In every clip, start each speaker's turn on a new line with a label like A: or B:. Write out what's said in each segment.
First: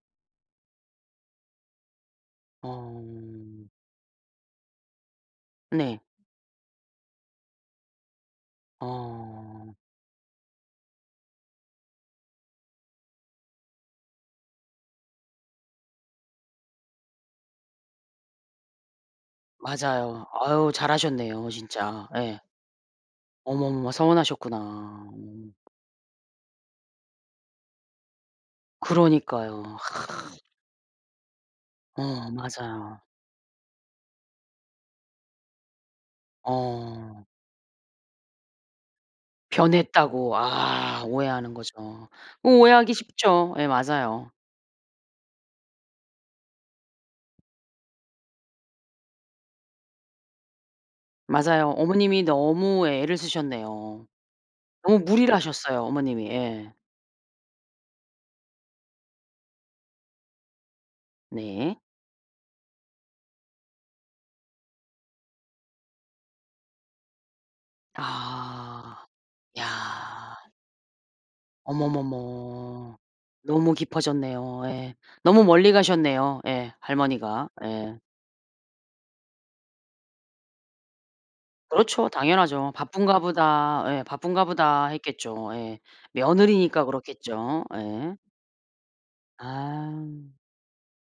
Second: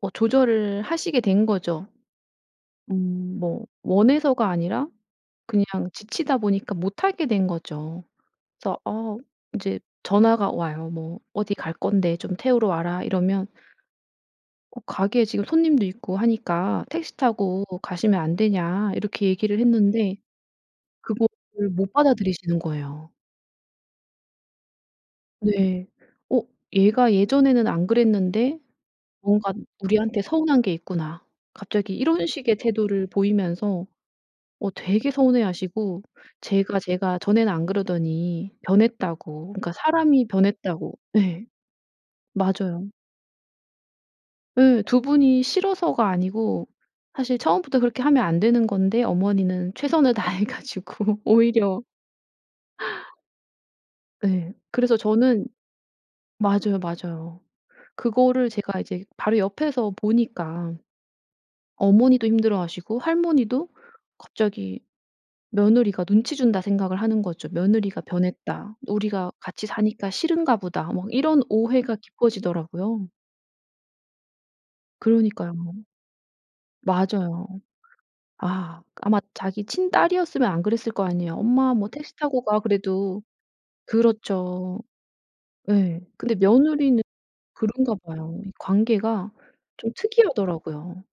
A: 뭐 조절을 하시게 된 거죠. 음
B: 어.
A: 뭐 원해서가 아니라 그냥
B: 네.
A: 지치다 보니까 못 하게 된 거죠. 그래서 어
B: 어.
A: 이제 전화가 와요. 뭐 "어디 갈 건데 좀 태우러 와라." 이러면 "어 가게에 지금 손님도 있고 하니까 택시 타고 가시면 안 되냐." 이렇게 얘기를 했는데
B: 맞아요. 아으 잘하셨네요
A: 그거를 못
B: 진짜. 예.
A: 받아들이시는 거예요.
B: 어머, 어머 서운하셨구나. 어.
A: 네. "어 얘가 예전에는 안 그랬는데 뭔가
B: 그러니까요.
A: 우리한테 서운한 게 있구나." 갑자기 이런
B: 어
A: 식의
B: 맞아.
A: 태도를 보이면서 어 되게 서운해 하시고 "쟤가, 쟤가
B: 어.
A: 전에는 안 그러더니 변했다."고 그러니까 "사람이
B: 변했다고.
A: 변했다."고.
B: 아
A: 예.
B: 오해하는 거죠. 뭐
A: 맞아요.
B: 오해하기 쉽죠. 예 맞아요.
A: 예. 2 분이 싫어서가 아니고 사실 처음부터 그렇게 하면 안 되는 건데 어머니는 최선을 다해 가지고
B: 맞아요.
A: 오히려
B: 어머님이 너무 애를 쓰셨네요.
A: 네. 그래서
B: 너무 무리를
A: 저는
B: 하셨어요 어머님이. 예.
A: 맞아요, 맞아요. 그거를 제가 이제 바로 옆에서 보니까
B: 네.
A: 어머니도 힘들어하시고 할머니도 갑자기 며느리가 눈치 준다 생각을 하는 거죠. "며느리가 변했다.
B: 아.
A: 우리가 같이 사니까
B: 야.
A: 싫은가 보다." 뭐 이런 오해가
B: 어머머머.
A: 깊어지더라고요.
B: 너무 깊어졌네요. 예. 너무
A: 그러니까요.
B: 멀리 가셨네요 예.
A: 맞아요.
B: 할머니가 예.
A: 아. 아마 자기 친딸이었으면 안 그랬을 거 아니에요. "엄마 뭐
B: 그렇죠.
A: 택시 타고 가."
B: 당연하죠. '바쁜가
A: 그래도.
B: 보다.' 예 '바쁜가
A: 그렇죠.
B: 보다.' 했겠죠. 예.
A: 예. 근데
B: 며느리니까
A: 며느리는
B: 그렇겠죠.
A: 그런가
B: 예.
A: 봐요. 이 관계가 좀
B: 아.
A: 특이하더라고요.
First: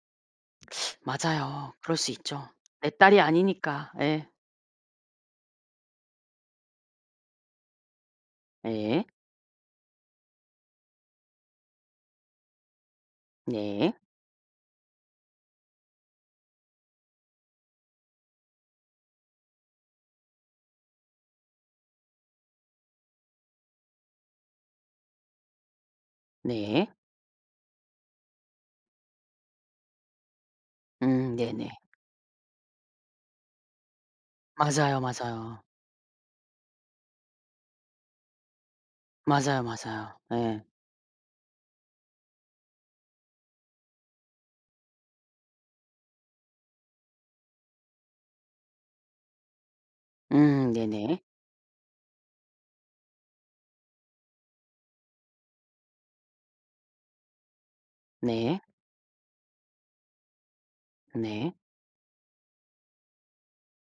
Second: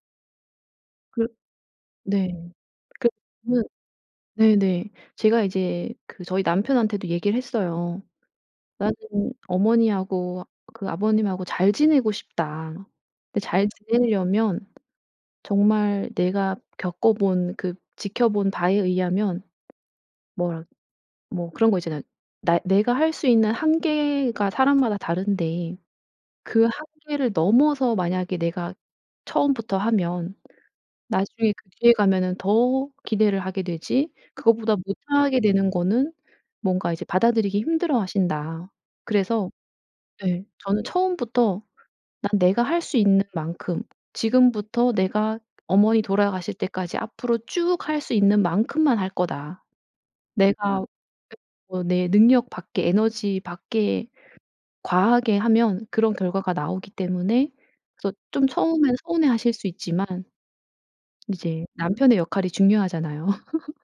A: 그
B: 맞아요. 그럴 수 있죠.
A: 네.
B: 내
A: 그
B: 딸이
A: 저는
B: 아니니까. 예.
A: 네네. 제가 이제 그 저희 남편한테도 얘기를 했어요. "나는
B: 네.
A: 어머니하고 그 아버님하고 잘 지내고 싶다." 근데 잘
B: 네.
A: 지내려면 정말 내가 겪어 본 그 지켜본 바에 의하면 뭐라 뭐 그런 거 있잖아요. 나 내가 할 수 있는 한계가 사람마다 다른데 그
B: 네.
A: 한계를 넘어서 만약에 내가 처음부터 하면
B: 음.
A: 나중에
B: 네네.
A: 그 뒤에 가면은 더 기대를 하게 되지 그거보다
B: 맞아요,
A: 못하게
B: 맞아요.
A: 되는 거는 뭔가 이제 받아들이기 힘들어하신다. 그래서
B: 맞아요, 맞아요.
A: 네
B: 예.
A: 저는 처음부터 "난 내가 할 수 있는 만큼 지금부터 내가 어머니 돌아가실 때까지 앞으로 쭉 할 수 있는 만큼만 할 거다.
B: 음.
A: 내가
B: 네네.
A: 결국은 내 능력 밖에 에너지 밖에 과하게 하면 그런 결과가 나오기 때문에 그래서 좀
B: 네.
A: 처음에는 서운해 하실 수 있지만"
B: 네.
A: 이제 남편의 역할이 중요하잖아요.